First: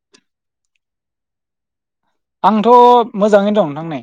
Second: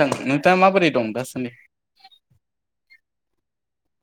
थां नोंथाङा माबोरै दं दासान्दि आंथ' मोजाङैनो दं नोंथांनि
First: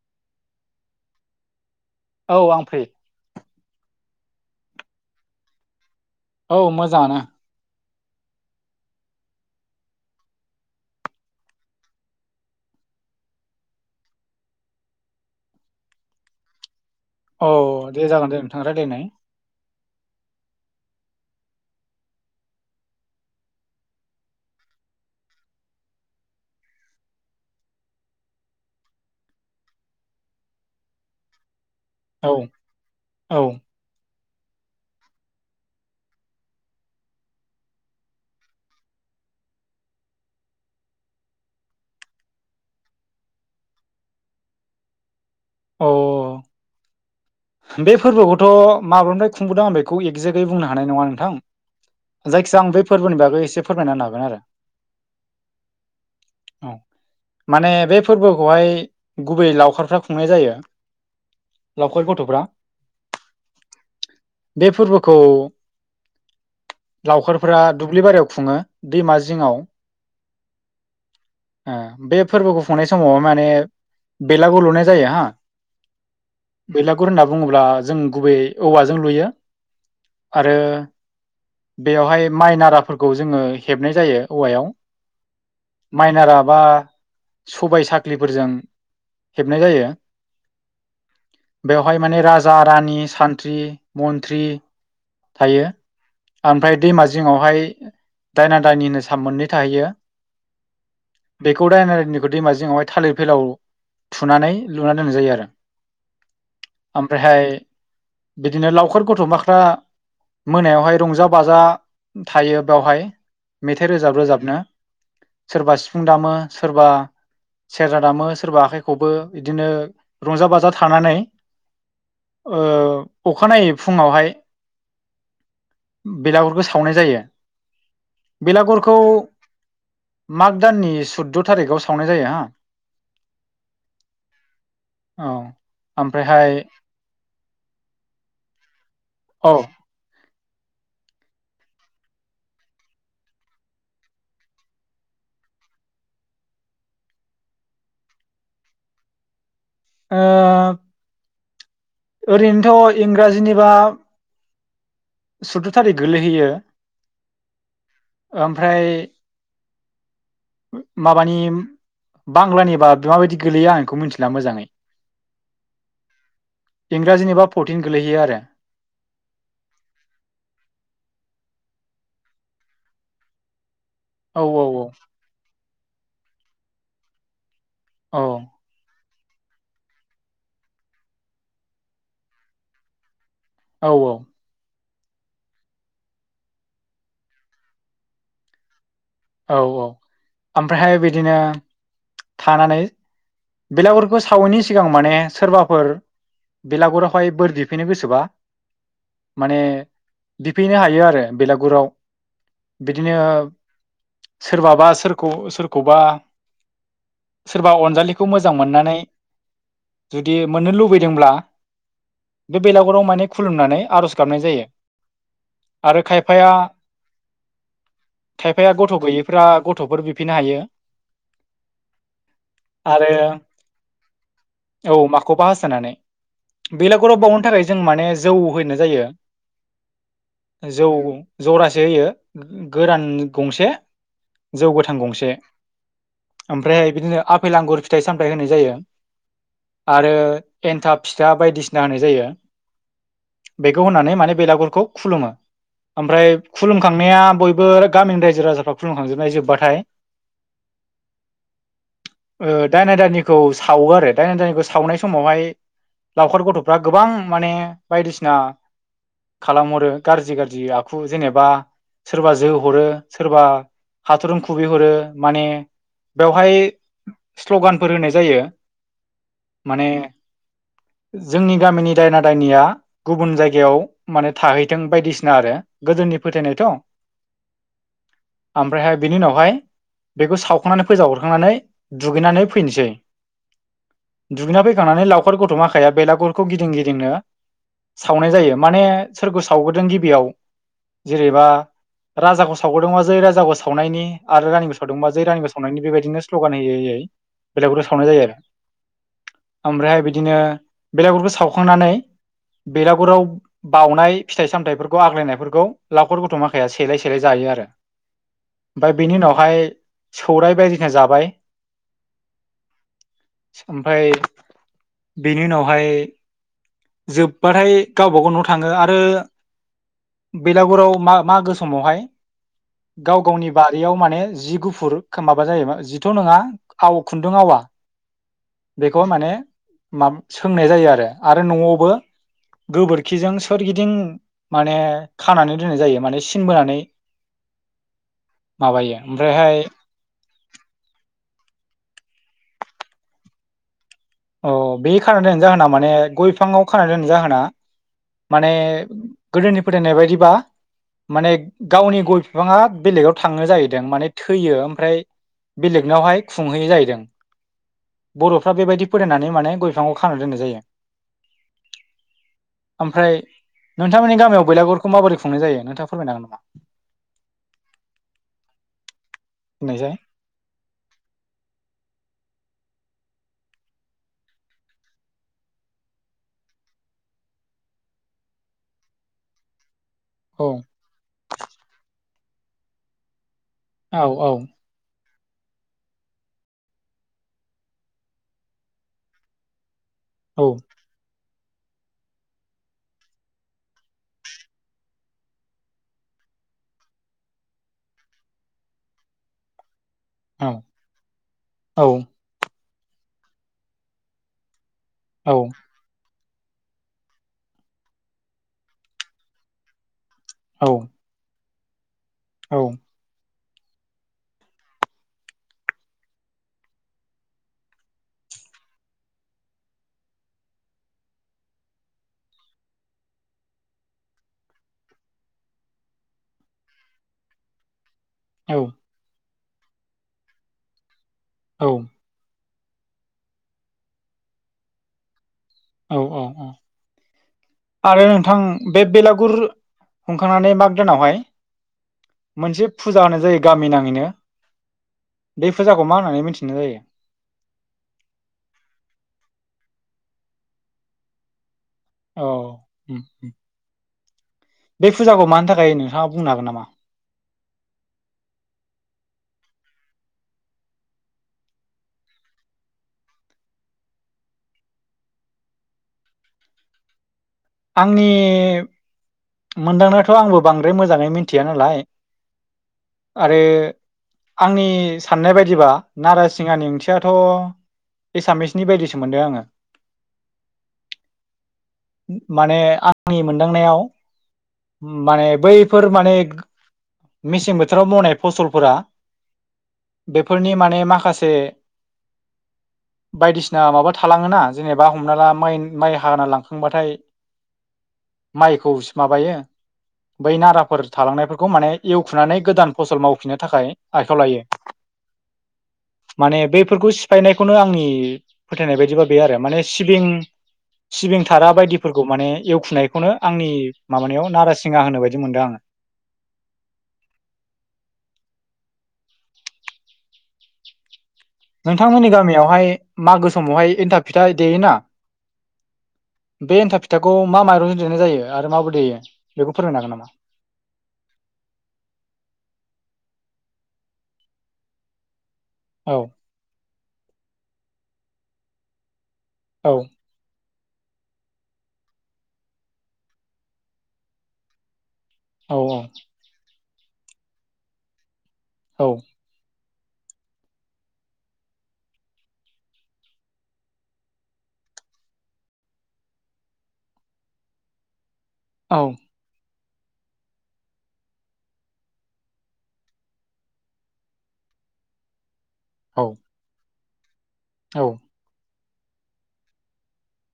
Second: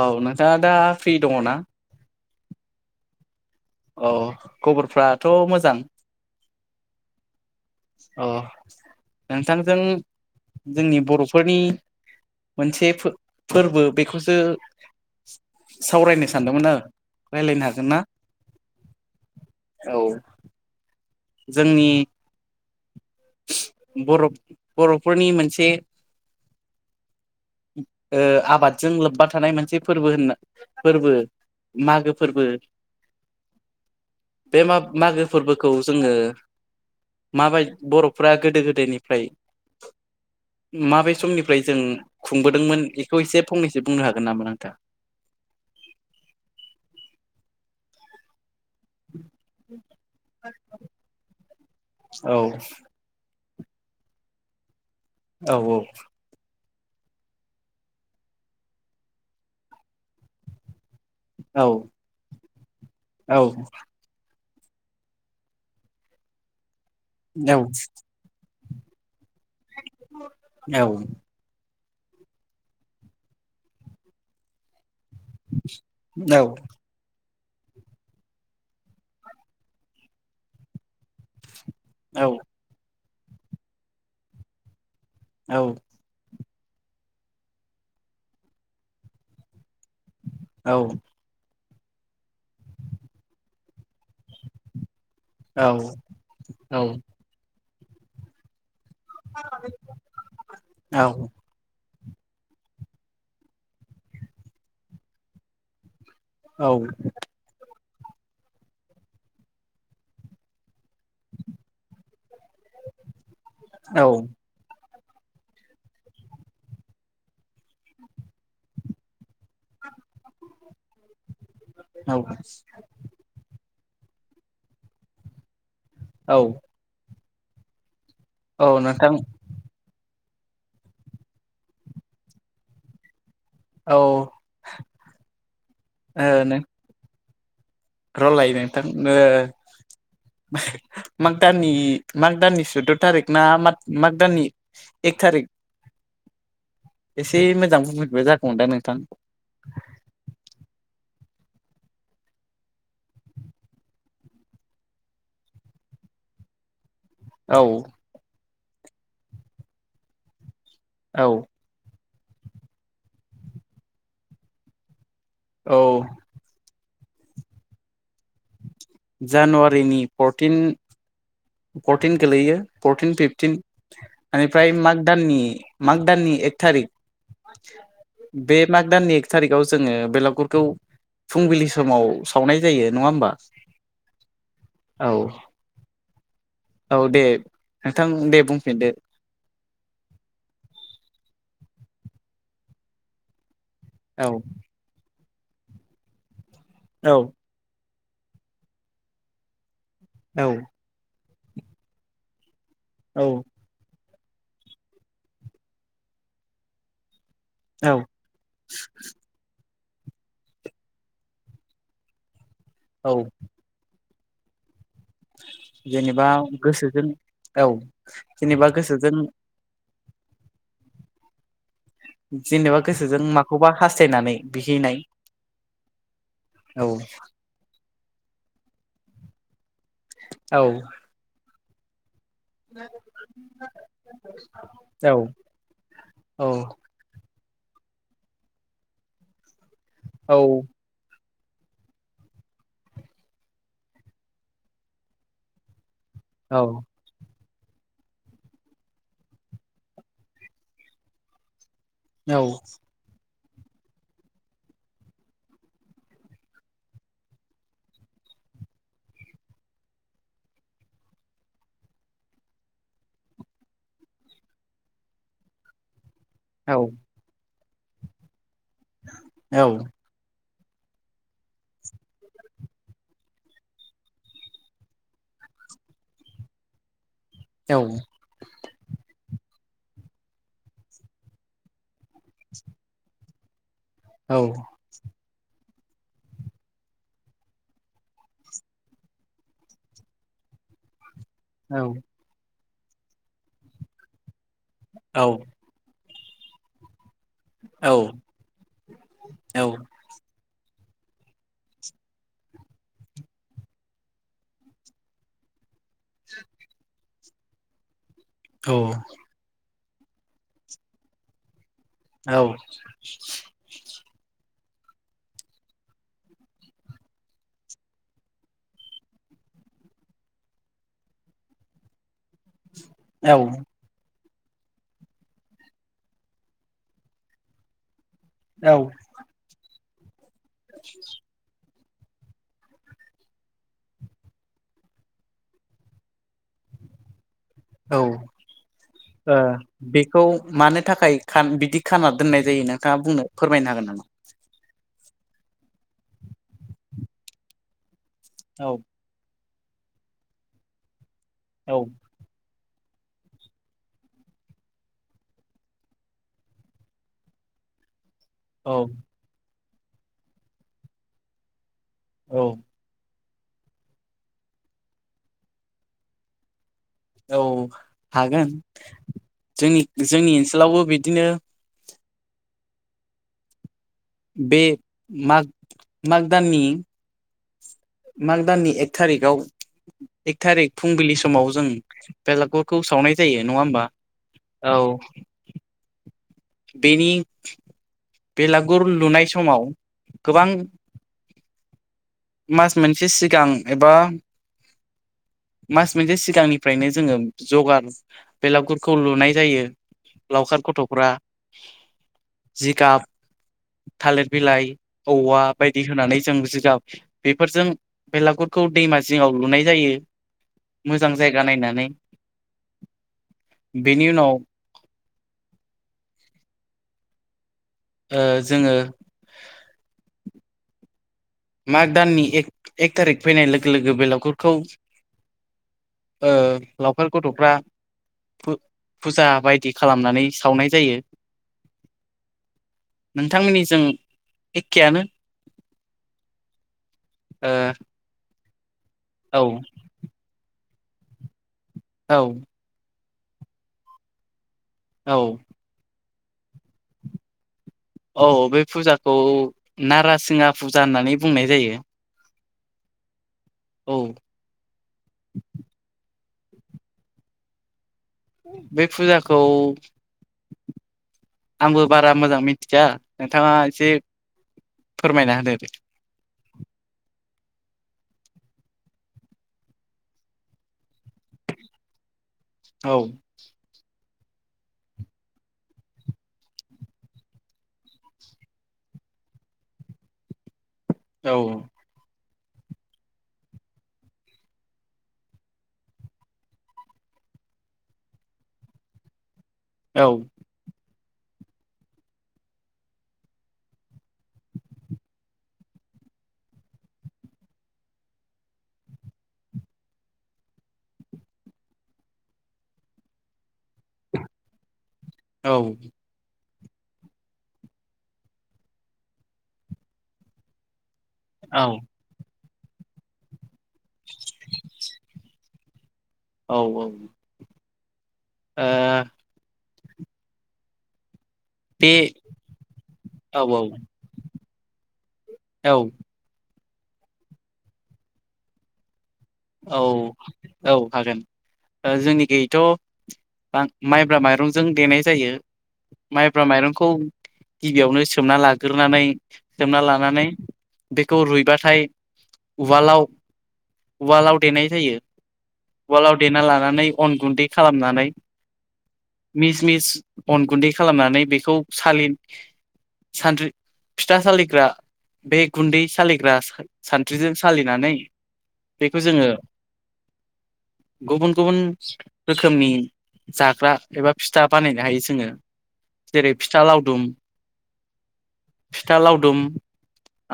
औ नोंथाङा दा फ्रि दङ ना औ आं फै औ खबरफ्राथ' मोजां औ मोजांानोा अ नोंथांजों जोंनि बर'फोरनि मोनसे फोरबो बेखौसो सावरायनो सानदोंमोन आरो औ रायलायनो हागोन ना? दे जागोन दे नोंथां रायज्लायनाय औ जोंनि बर' बर'फोरनि मोनसे आबादजों लोब्बा थानाय मोनसे फोरबो होनना फोरबो मागो औ फोरबो औ बे म मागो फोरबोखौ जोङो माबायदि बर' फुर्रा गोदो गोदायनिफ्राय माबे समनिफ्राय जों खुंबोदोंमोन बेखौ एसे फंनैसो बुंनो हागोन नामा आंथा औ बे फोरबोखौथ' माब्लानिफ्राय खुंबोदों आं बेखौ एगजेक्टै बुंनो हानाय नङा नोंथां औ जायखिजाया आं बे फोरबोनि बागै एसे फोरमायना हागोन आरो औ औ औ माने बे फोरबोखौहाय गुबै लावखारफ्रा खुंनाय जायो औ लावखार गथ' औ बे फोरबोखौ औ लावखारफोरा दुब्लि बारियाव खुङो दैमा जिङाव औ बे फोरबोखौ खुंनाय समाव माने बेलागुर लुनाय जायो हा औ बेलागुर होनना बुङोब्ला जों गुबै औवाजों लुयो आरो औ बेवहाय माइ नाराफोरखौ जोङो हेबनाय जायो औवायाव माइ नारा बा सबाय साख्रिफोरजों हेबनाय जायो औ बेवहाय माने राजा रानि सानथ्रि मन्थ्रि थायो ओमफ्राय दैमा जिङावहाय दायना दायनि होनो सान मोननै थाहैयो बेखौ दायना दायनि बे दैमा जिङावहाय थालिर फैलायाव थुनानै लुनानै दोननाय जायो आरो औ ओमफ्रायहाय बिदिनो लावखार गथ'माफ्रा मोनायावहाय रंजा बाजा थायो बेवहाय मेथाइ रोजाब रोजाबनो सोरबा सिफुं दामो सोरबा सेरजा दामो सोरबा आखाइखौबो बिदिनो रंजा बाजा थानानै ओ औ अखानायै फुङावहाय औ बेलागुरखौ सावनाय जायो औ बेलागुरखौ नोंथां माग दाननि सुद्द' थारिखाव सावनाय जायो हो औ औ ओमफ्रायहाय र'लाय नोंथांनो औ माग दाननि माग दाननि सुद्द थारिख ना मा माग दाननि एक थारिख एसे मोजां बुंफिनबा जागौमोन दां नोंथां ओ ओरैनोथ' इंराजिनिबा सुद्द थारिख गोलैहैयो औ ओमफ्राय औ माबानि बांलानि बारा माबायदि गोलैया आं बेखौ मिथिला मोजाङै औ इंराजिनिबा फरटिन गोलैहैयो आरो जानुवारिनि फरटिन फरटिन गोलैयो फरटिन फिफटिन औ बेनिफ्राय माग दाननि माग दाननि एक थारिख औ बे माग दाननि थारिखाव जोङो बेलागुरखौ फुंबिलि समाव सावनाय जायो नङा होमबा औ औ औ औ दे नोंथां दे बुंफिनदो औ औ ओमफ्रायहाय बिदिनो थानानै बेलागुरखौ औ सावैनि सिगां माने सोरबाफोर औ बेलागुरावहाय बोर बिफैनो गोसो बा माने औ बिफैनो हायो आरो बेलागुराव बिदिनो औ सोरबाबा सोरखौ सोरखौबा सोरबा औ अनजालिखौ मोजां मोननानै जुदि मोननो लुबैदोंब्ला बे बेलागुराव औ माने खुलुमनानै आर'ज गाबनाय जायो आरो जेनेबा खायफाया गोसोजों औ जेनेबा खायफाया गथ' गोसो गैयैफ्रा गथ'फोर बिफिननो हायो। जेनेबा आरो गोसोजों माखौबा हास्थायनानै औ बिहैनाय माखौबा हास्थायनानै औ बेलागुराव बाउनो थाखाय जों माने जौ होनाय जायो। औ जौ जरासो होयो गोरान गंसे जौ गोथां औ गंसे औ ओमफ्रायहाय बिदिनो आफेल आंगुर फिथाइ सामथाइ होनाय जायो आरो औ एनथाब फिथा फिथा बायदिसिना होनाय जायो बेखौ होनानै माने बेलागुरखौ खुलुमो। ओमफ्राय खुलुमखांनाया बयबो गामिनि रायजो राजा खुुमखांजोबनाय जोबबाथाय औ ओ दाइना दाइनि खौ सावो आरो दायना दायनिखौ सावनाय समावहाय लावखार गथ'फ्रा गोबां माने बायदिसिना खालामहरो गाज्रि गाज्रि आखु जेनेबा सोरबा जोहरो सोरबा हाथुरुम खुबैहरो माने बेवहाय औ स्ल'गानफोर होनाय जायो। माने जोंनि गामिनि दायना दायनिया गुबुन जायगायाव माने थाहैथों बायदिसिना आरो गोदोनि नि फोथायनायथ' औ। ओमफ्रायहाय बेनि उनावहाय बेखौ सावखांनानै फोजाव हरखांनानै दुगैनानै फैनोसै। औ दुगैना फैखांनानै लावखार गथ'माखाया बेलागुरखौ गिदिं गिदिंनो सावनाय जायो माने सोरखौ सावग्रोदों गिबियाव जेरैबा राजाखौ सावगदोंब जै राजाखौ सावनायनि आरो रानिखौसावदोंबा औ जै औ रानिखौसावनायनि बेबायदिनो स्ल'गान होयै होयै बेलागुरखौ औ सावनाय जायो आरो औ ओमफ्रायहाय बिदिनो बेलागुरखौ सावखांनानै बेलागुराव बावनाय फिथाइ सामथायाइफोरखौ आग्लायनायफोरखौ लाखर गथ' माखाया सेलाय सेलाय जायो। आरो ओमफ्राय बिनि उनावहाय सौराय बायदिना जाबाय। औ। ओमफ्राय बेनि उनावहाय। जोब्बाथाय गावबाागाव न' थाङो आरो। बेलागुराव मा मागो समावहाय गाव औ गावनि बारियाव माने जि गुफुर खोमाबा जायोबा जिथ' नङा आव खुन्दुं आवा औ बेखौ माने माब सोंनाय जायो आरो आरो न'आवबो गोबोरखिजों सोरगिदिं माने खानानै दोननाय जायो माने सिनबोनानै औ ओ ओमफ्रायहाय बेखौ मानो थाखाय बिदि खाना दोननाय जायो नोंथाङा बुंनो फोरमायनो हागोन नामा? अ बे खाना दोननाय जाहोना माने गय बिफाङाव खानानै दोननाय जाहोना माने औ गोदोनि फोथायनाय बायदिबा माने औ गावनि गय बिफांङा बेलेगाव थाङो जाहैदों माने थैयो ओमफ्राय बेलेखनावहाय खुंहैयो जाहैदों बर'फ्रा औ बेबायदि फोथायनानै माने गय बिफांखौ खानो दोननाय जायो। औ ओमफ्राय नोंथांमोननि गामियाव बैलागुरखौ माबोरै खुंनाय जायो नोंथाङा फोरमायनो हागोन नामा? औ हागोन होननायसाय जोंनि जोंनि ओनसोलावबो बिदिनो बे माग माग दाननि माग दाननि एक थारिखआव एक औ थारिक फुंबिलि समाव जों बेलागुरखौ सावनाय जायो नङा होमबा औ। बेनि बेलागुर लुनाय समाव औ गोबां मास मोनसे सिगां एबा मास मोनसे सिगांनिफ्रायनो जोङो जगार बेलागुरखौ लुनाय जायो औ लावखार गथ'फोरा औ जिगाब थालिर बिलाइ औ औवा बायदि होनानै जों जिगाब बेफोरजों बेलागुरखौ दैमा जिङाव लुनाय जायो औ मोजां जाय गा नायनानै औ बेनि उनाव [inaudible] ओ जोङो माग दाननि एक एक थारिख फैनाय लोगो लोगो बेलागुरखौ ओ लावखार गथ'फ्रा फुजा बायदि खालामनानै सावनाय जायो औ नोंथांमोननि जों एखेयानो औ औ औ आरो नोंथां बे बेलागुर ओ हुंखांनानै माग दानावहाय औ मोनसे फुजा होनाय जायो गामि नाङैनो औ बे फुजाखौ मा होननानै मिथि नाय जायो औ बे फुजाखौ नारासिंगा फुजा होननानै बुंनाय जायो औ औ [inaudible] बे फुजाखौ मानि थाखाय नोंथाङा बुंनो हागोन नामा? बे फुजाखौ आंबो बारा मोजां मिथिया नोंथाङा एसे फोरमायना होदो आंनि मोनदांनायाथ आंबो बांद्राय मोजाङै मिथिया नालाय औ [inaudible] आरो आंनि साननाय बायदिबा नारासिंहानि ओंथियाथ' एसामिसनि बायदिसो मोनदों आङो औ माने आंनि मोनदांनायाव माने बैफोर माने मेसें बोथोराव मावनाय फसलफोरा औ बेफोरनि माने माखासे ए बायदिसिना माबा थालाङोना जेनेबा हमना ला माइ माइ हाना लांखांबाथाय माइखौ माबायो बै नाराफोर थालांनायफोरखौ माने एवखुनानै गोदान फसल मावफिननो थाखाय आखायाव लायो औ फोरखौ सिफायनायखौनो आंनि फोथायनाय बायदिबा बे आरो माने सिबिं सिबिं थारा औ बायदि माने एवखुनायखौनो आंनि माबानायाव नारासिंहा होनो बायदि मोनदों आङो औ औ ओ बे नोंथांमोननि गामियावहाय मागो औ औ समावहाय एन्थाब फिथा देयोना औ बे एन्थाब फिथाखौ मा माइरंजों देनाय जायो आरो माब्रै देयो बेखौ फोरमायनो औ हागोन नामा औ हागोन जोंनि गैयैथ माइब्रा माइरंजों देनाय जायो औ माइब्रा माइरं खौ गिबियावनो सोमना लाग्रोनानै औ सोमना लानानै बेखौ रुइबाथाय उवालाव उवालाव देनाय जायो औ उवालाव देना लानानै अन गुन्दै खालामनानै औ मिस मिस अन गुन्दै खालामनानै बेखौ सालि सानद्रि फिथा सालिग्रा बे गुन्दै सालिग्रा सानथ्रिजों सालिनानै बेखौ जोङो [inaudible] गुबुन गुबुन रोखोमनि जाग्रा एबा फिथा बानायनो हायो जोङो औ जेरै फिथा लावदुम औ फिथा लावदुम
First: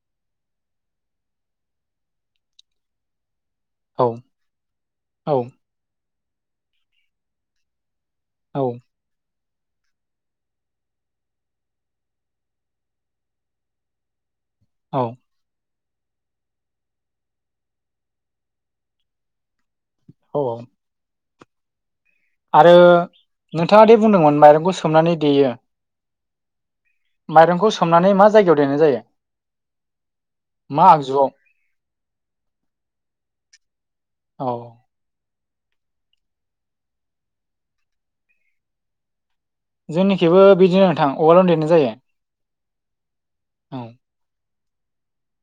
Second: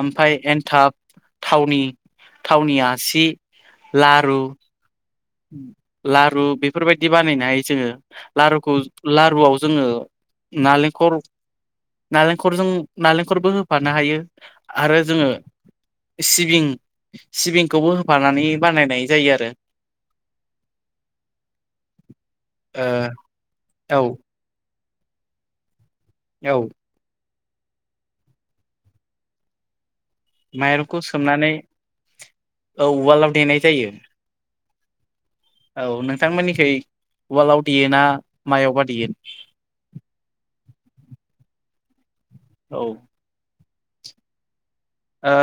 ओमफ्राय एन्थाब थावनि थावनिया सि लारु औ लारु बेफोरबायदि बानायनो हायो जोङो लारुखौ लारुआव जोङो नालेंखर नालेंखरजों नालेंखरबो होफानो हायो आरो औ जोङो सिबिं सिबिंखौबो होफानानै बानायनाय जायो आरो औ आरो नोंथाङा दे ओ औ बुंदोंमोन माइरंखौ सोमनानै देयो औ माइरंखौ सोमनानै मा जायगायाव देनाय जायो मा माइरंखौ आगजुआव सोमनानै उवालाव देनाय जायो औ औ नोंथांमोननिखै उवालाव देयो ना मायावबा देयो जोंनिखेबो बिदिनो नोंथां अवालनो देरनाय जायो औ औ आ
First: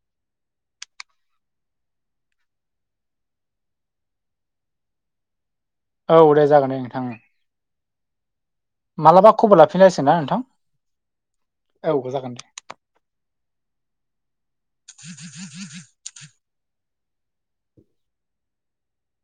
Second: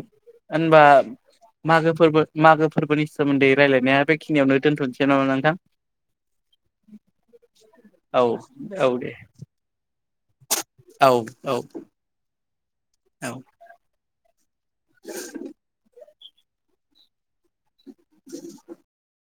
होनबा मागो फोरबो मागो फोरबोनि सोमोन्दै रायजलायनाया बेखिनियावनो दोनथ'नोसै नामा नोंथां औ दे जागोन दे नोंथां औ औ दे मालाबा खबर लाफिननायसिग ना नोंथां औ जागोन दे औ [unintelligible] [inaudible]